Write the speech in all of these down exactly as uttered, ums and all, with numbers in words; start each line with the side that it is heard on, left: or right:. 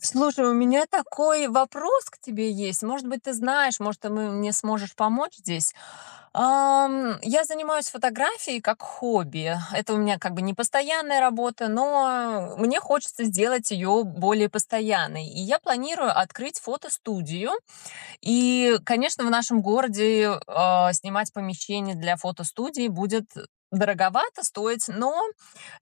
left: Слушай, у меня такой вопрос к тебе есть. Может быть, ты знаешь, может, ты мы- мне сможешь помочь здесь. Ам, Я занимаюсь фотографией как хобби. Это у меня как бы не постоянная работа, но мне хочется сделать ее более постоянной. И я планирую открыть фотостудию и, конечно, в нашем городе, а, снимать помещение для фотостудии будет дороговато стоить, но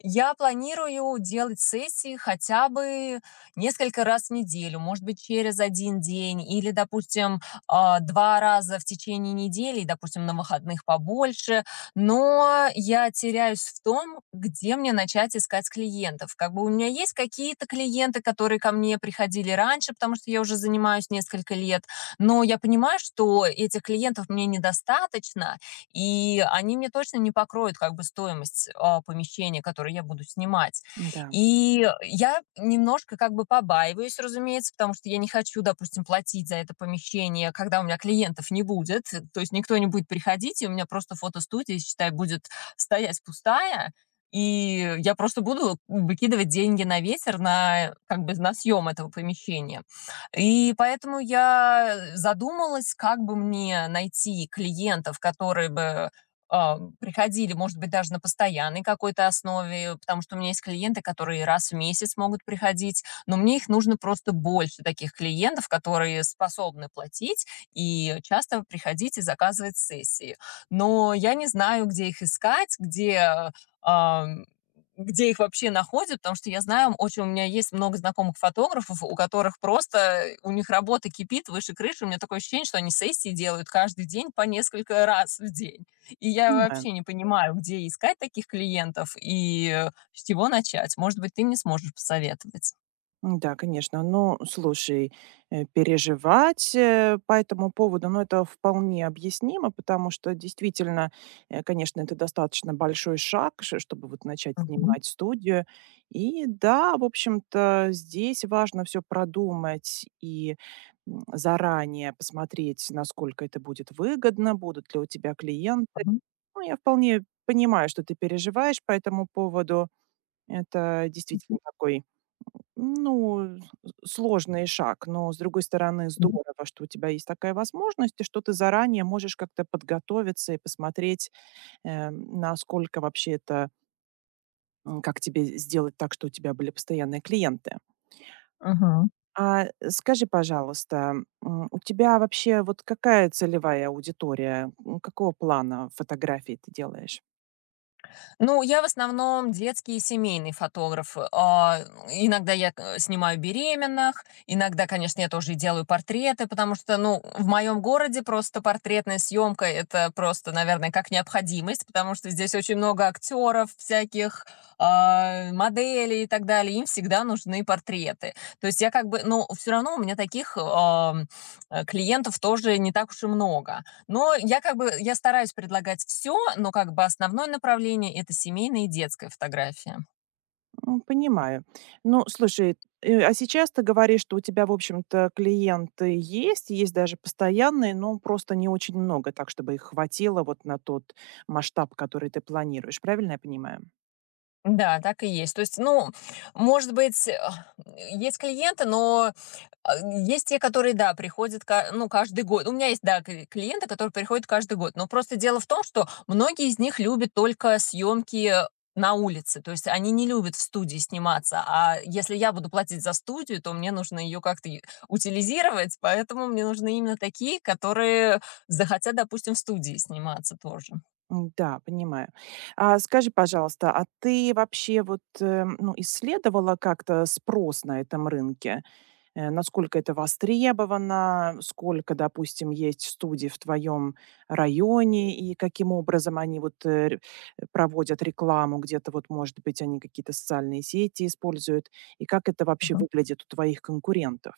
left: я планирую делать сессии хотя бы несколько раз в неделю, может быть, через один день или, допустим, а, два раза в течение недели, и, допустим, на выходных побольше. Но я теряюсь в том, где мне начать искать клиентов. Как бы у меня есть какие-то клиенты, которые ко мне приходили раньше, потому что я уже занимаюсь несколько лет, но я понимаю, что этих клиентов мне недостаточно, и они мне точно не покроют как бы стоимость, а, помещения, которое я буду снимать.
right: Да,
left: И я немножко как бы побаиваюсь, разумеется, потому что я не хочу, допустим, платить за это помещение, когда у меня клиентов не будет, то есть никто не будет приходить, и у меня просто фотостудия, считай, будет стоять пустая, и я просто буду выкидывать деньги на ветер на, как бы, на съем этого помещения. И поэтому я задумалась, как бы мне найти клиентов, которые бы, а, приходили, может быть, даже на постоянной какой-то основе, потому что у меня есть клиенты, которые раз в месяц могут приходить, но мне их нужно просто больше, таких клиентов, которые способны платить и часто приходить и заказывать сессии. Но я не знаю, где их искать, где, ам, где их вообще находят, потому что я знаю, очень у меня есть много знакомых фотографов, у которых просто э, у них работа кипит выше крыши. У меня такое ощущение, что они сессии делают каждый день по несколько раз в день. И я
right: понимаю.
left: вообще не понимаю, где искать таких клиентов и э, с чего начать. Может быть, ты мне сможешь посоветовать.
right: М, Да, конечно. Ну, слушай, э, переживать э, по этому поводу, ну, это вполне объяснимо, потому что действительно, э, конечно, это достаточно большой шаг, ш- чтобы вот начать
left: Мгм.
right: снимать студию. И да, в общем-то, здесь важно все продумать и м, заранее посмотреть, насколько это будет выгодно, будут ли у тебя клиенты.
left: Мгм.
right: Ну, я вполне понимаю, что ты переживаешь по этому поводу. Это действительно такой Ну, с сложный шаг, но, с другой стороны,
left: Мгм.
right: здорово, что у тебя есть такая возможность и что ты заранее можешь как-то подготовиться и посмотреть, э, насколько вообще это, м, как тебе сделать так, что у тебя были постоянные клиенты. А э, скажи, пожалуйста, м, у тебя вообще вот какая целевая аудитория? М, Какого плана фотографии ты делаешь?
left: Ну, я в основном детский и семейный фотограф. А, иногда я к снимаю беременных, иногда, конечно, я тоже и делаю портреты, потому что, ну, в моем городе просто портретная съемка — это просто, наверное, как необходимость, потому что здесь очень много актеров всяких, а, моделей и так далее. Им всегда нужны портреты. То есть я как бы ну, все равно у меня таких, ам, э, клиентов тоже не так уж и много. Но я как бы я стараюсь предлагать все, но как бы основное направление — это семейная и детская фотография.
right: М, Понимаю. Ну, слушай, э, а сейчас ты говоришь, что у тебя, в общем-то, клиенты есть, есть даже постоянные, но просто не очень много, так, чтобы их хватило вот на тот масштаб, который ты планируешь. Правильно я понимаю?
left: Да, так и есть. То есть, ну, может быть, э, есть клиенты, но а, есть те, которые, да, приходят, ка- ну, каждый год. У меня есть, да, кли- клиенты, которые приходят каждый год. Но просто дело в том, что многие из них любят только съемки на улице. То есть они не любят в студии сниматься. А если я буду платить за студию, то мне нужно ее как-то и утилизировать. Поэтому мне нужны именно такие, которые захотят, допустим, в студии сниматься тоже.
right: М, Да, понимаю. А скажи, пожалуйста, а ты вообще вот э, ну, исследовала как-то спрос на этом рынке? Э, насколько это востребовано, сколько, допустим, есть студий в твоем районе и каким образом они вот э, р- проводят рекламу, где-то вот, может быть, они какие-то социальные сети используют, и как это вообще выглядит у твоих конкурентов?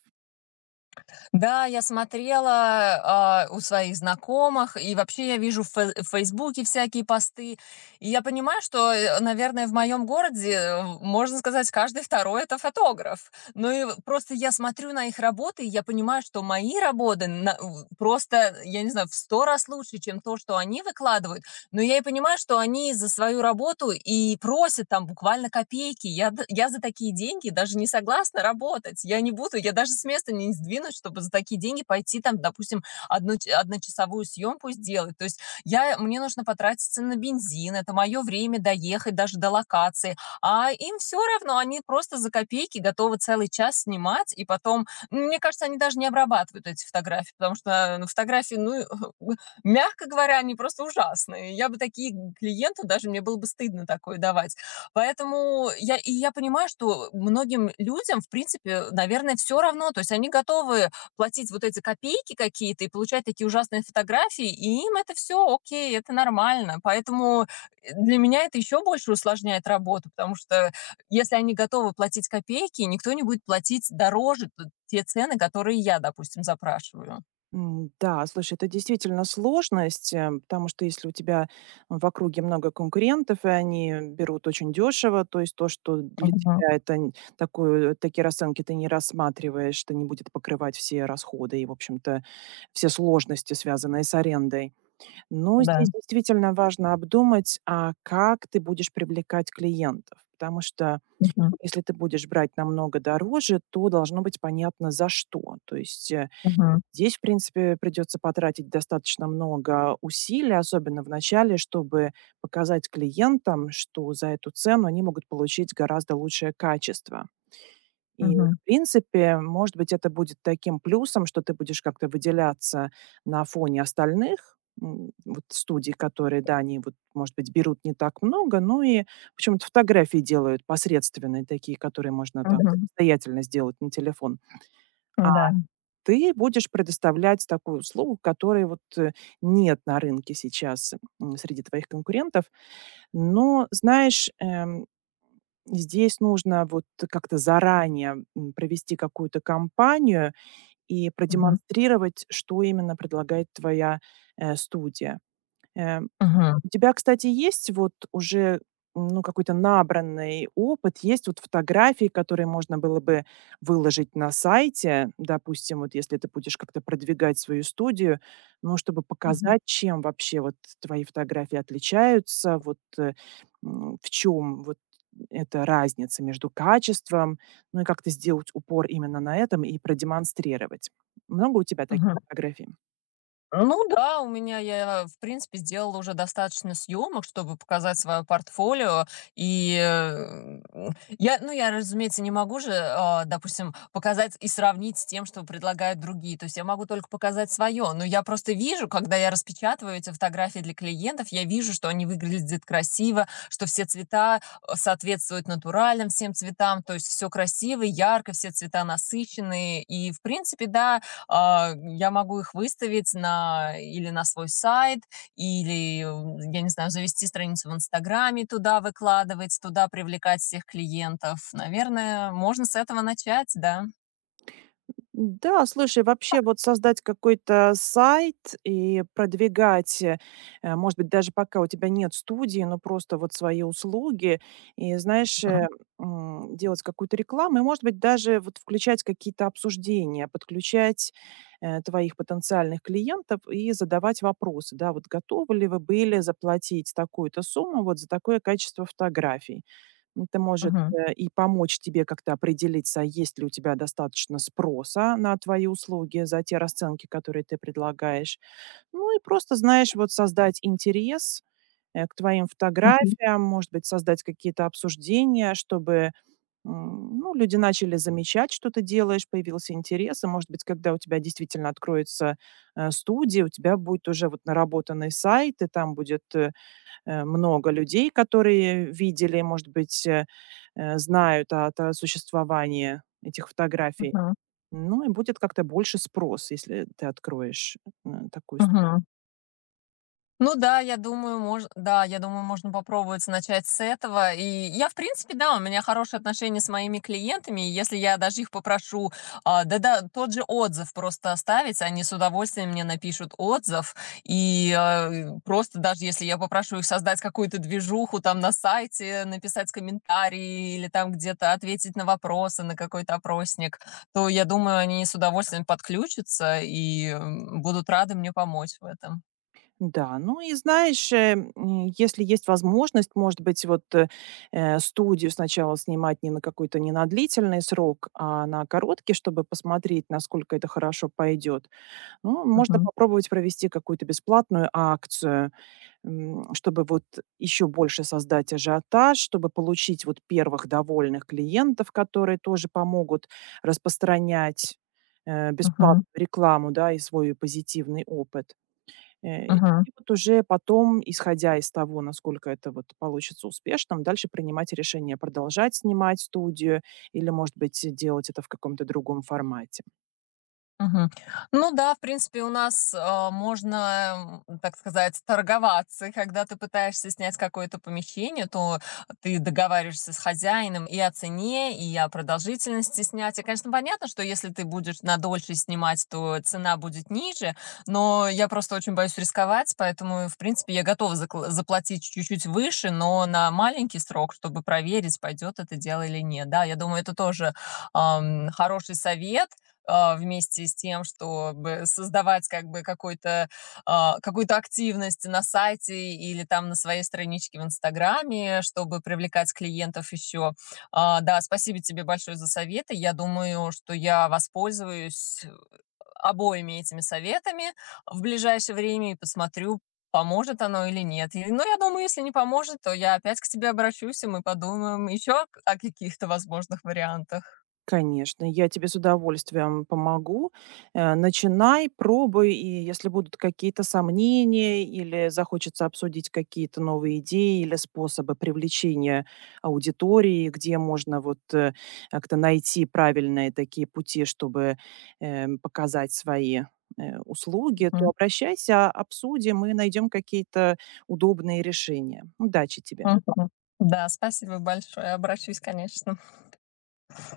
left: Да, я смотрела, а, у своих знакомых, и вообще я вижу в фе в «Фейсбуке» всякие посты. И я понимаю, что, э, наверное, в моем городе, э, можно сказать, каждый второй это фотограф. Ну и в просто я смотрю на их работы, и я понимаю, что мои работы на в просто, я не знаю, в сто раз лучше, чем то, что они выкладывают. Но я и понимаю, что они за свою работу и просят там буквально копейки. Я д я за такие деньги даже не согласна работать. Я не буду, я даже с места не сдвинусь, чтобы за такие деньги пойти там, допустим, одну ч одночасовую съемку сделать. То есть я мне нужно потратиться на бензин, это мое время доехать даже до локации, а им все равно, они просто за копейки готовы целый час снимать, и потом, ну, мне кажется, они даже не обрабатывают эти фотографии, потому что, э, ну, фотографии, ну, мягко говоря, они просто ужасные. Я бы такие клиенту даже мне было бы стыдно такое давать. Поэтому я и я понимаю, что многим людям, в принципе, наверное, все равно. То есть они готовы платить вот эти копейки какие-то и получать такие ужасные фотографии, и им это все окей, это нормально. Поэтому, э, для меня это еще больше усложняет работу, потому что если они готовы платить копейки, никто не будет платить дороже т те цены, которые я, допустим, запрашиваю.
right: М, Да, слушай, это действительно сложность, э, потому что если у тебя в округе много конкурентов, и они берут очень дешево, то есть то, что для
left: Мгм.
right: тебя это н- такую, такие расценки ты не рассматриваешь, это не будет покрывать все расходы и, в общем-то, все сложности, связанные с арендой. Но
left: Да.
right: здесь действительно важно обдумать, а как ты будешь привлекать клиентов, потому что
left: Мгм.
right: если ты будешь брать намного дороже, то должно быть понятно за что. То есть э,
left: Мгм.
right: Здесь, в принципе, придется потратить достаточно много усилий, особенно в начале, чтобы показать клиентам, что за эту цену они могут получить гораздо лучшее качество. И,
left: Мгм,
right: в принципе, может быть, это будет таким плюсом, что ты будешь как-то выделяться на фоне остальных, м, вот студий, которые, да, они вот, может быть, берут не так много, ну и почему-то фотографии делают посредственные такие, которые можно там
left: мгм,
right: самостоятельно сделать на телефон. А
left: да
right: ты будешь предоставлять такую услугу, которой вот э, нет на рынке сейчас м, среди твоих конкурентов. Но, знаешь, эм, здесь нужно вот как-то заранее м, провести какую-то кампанию и
left: мгм,
right: продемонстрировать, что именно предлагает твоя э, студия. Эм,
left: мгм,
right: у тебя, кстати, есть вот уже, ну, какой-то набранный опыт? Есть вот фотографии, которые можно было бы выложить на сайте? Допустим, вот если ты будешь как-то продвигать свою студию, ну, чтобы
left: мгм,
right: показать, чем вообще вот твои фотографии отличаются, вот, э, м, в чем вот эта разница между качеством, ну, и как-то сделать упор именно на этом и продемонстрировать. Много у тебя таких
left: мгм.
right: фотографий?
left: Ну да, у меня я, в принципе, сделала уже достаточно съемок, чтобы показать свое портфолио. И э, я, ну, я, разумеется, не могу же, а, допустим, показать и сравнить с тем, что предлагают другие. То есть я могу только показать свое. Но я просто вижу, когда я распечатываю эти фотографии для клиентов, я вижу, что они выглядят красиво, что все цвета э, соответствуют натуральным всем цветам. То есть все красиво, ярко, все цвета насыщенные. И, в принципе, да, а, я могу их выставить на или на свой сайт, или, м, я не знаю, завести страницу в «Инстаграме», туда выкладывать, туда привлекать всех клиентов. Наверное, можно с этого начать, да.
right: Да, слушай, вообще вот создать какой-то сайт и продвигать, э, э, может быть, даже пока у тебя нет студии, но просто вот свои услуги, и, знаешь,
left: Мгм.
right: э, м, делать какую-то рекламу, и, может быть, даже вот включать какие-то обсуждения, подключать э, твоих потенциальных клиентов и задавать вопросы, да, вот готовы ли вы были заплатить такую-то сумму вот за такое качество фотографий. Это может,
left: Мгм.
right: э, и помочь тебе как-то определиться, а есть ли у тебя достаточно спроса на твои услуги за те расценки, которые ты предлагаешь. Ну и просто, знаешь, вот создать интерес, э, к твоим
left: Мгм.
right: фотографиям, может быть, создать какие-то обсуждения, чтобы, м, ну, люди начали замечать, что ты делаешь, появился интерес. И, может быть, когда у тебя действительно откроется, э, студия, у тебя будет уже вот наработанный сайт, и там будет, э, э, много людей, которые видели, может быть, э, э, знают от, о существовании этих фотографий.
left: Мгм.
right: Ну и будет как-то больше спрос, если ты откроешь э, такую. с-
left: Мгм. Ну да, я думаю, можно, да, я думаю, можно попробовать начать с этого. И я, в принципе, да, у меня хорошие отношения с моими клиентами. И если я даже их попрошу, а, да-да, тот же отзыв просто оставить, они с удовольствием мне напишут отзыв. И э, просто даже если я попрошу их создать какую-то движуху там на сайте, написать комментарии или там где-то ответить на вопросы, на какой-то опросник, то я думаю, они с удовольствием подключатся и м, будут рады мне помочь в этом.
right: Да, ну и знаешь, э, м, если есть возможность, может быть, вот э, э, студию сначала снимать не на какой-то не на длительный срок, а на короткий, чтобы посмотреть, насколько это хорошо пойдет. Ну, можно
left: Мгм.
right: попробовать провести какую-то бесплатную акцию, М, чтобы вот еще больше создать ажиотаж, чтобы получить вот первых довольных клиентов, которые тоже помогут распространять, э, бесплатную
left: Мгм,
right: рекламу, да, и свой позитивный опыт. Э,
left: мгм.
right: и вот уже потом, исходя из того, насколько это вот получится успешным, дальше принимать решение продолжать снимать студию или, может быть, делать это в каком-то другом формате.
left: Мгм. Ну да, в принципе, у нас, а, можно, м, так сказать, торговаться. И когда ты пытаешься снять какое-то помещение, то ты договариваешься с хозяином и о цене, и о продолжительности снятия. Конечно, понятно, что если ты будешь на дольше снимать, то цена будет ниже, но я просто очень боюсь рисковать, поэтому, в принципе, я готова закла- заплатить чуть-чуть выше, но на маленький срок, чтобы проверить, пойдет это дело или нет. Да, я думаю, это тоже ам, хороший совет, а, вместе с тем, чтобы создавать как бы какой-то, а, какую-то активность на сайте или там на своей страничке в Инстаграме, чтобы привлекать клиентов еще. А, Да, спасибо тебе большое за советы. Я думаю, что я воспользуюсь обоими этими советами в ближайшее время и посмотрю, поможет оно или нет. И- Но я думаю, если не поможет, то я опять к тебе обращусь, и мы подумаем еще о каких-то возможных вариантах.
right: Конечно, я тебе с удовольствием помогу. Э, начинай, пробуй, и если будут какие-то сомнения или захочется обсудить какие-то новые идеи или способы привлечения аудитории, где можно вот э, как-то найти правильные такие пути, чтобы э, показать свои э, услуги, то
left: Мгм.
right: обращайся, обсудим и найдем какие-то удобные решения. Удачи тебе!
left: Мгм. Да, спасибо большое. Обращусь, конечно.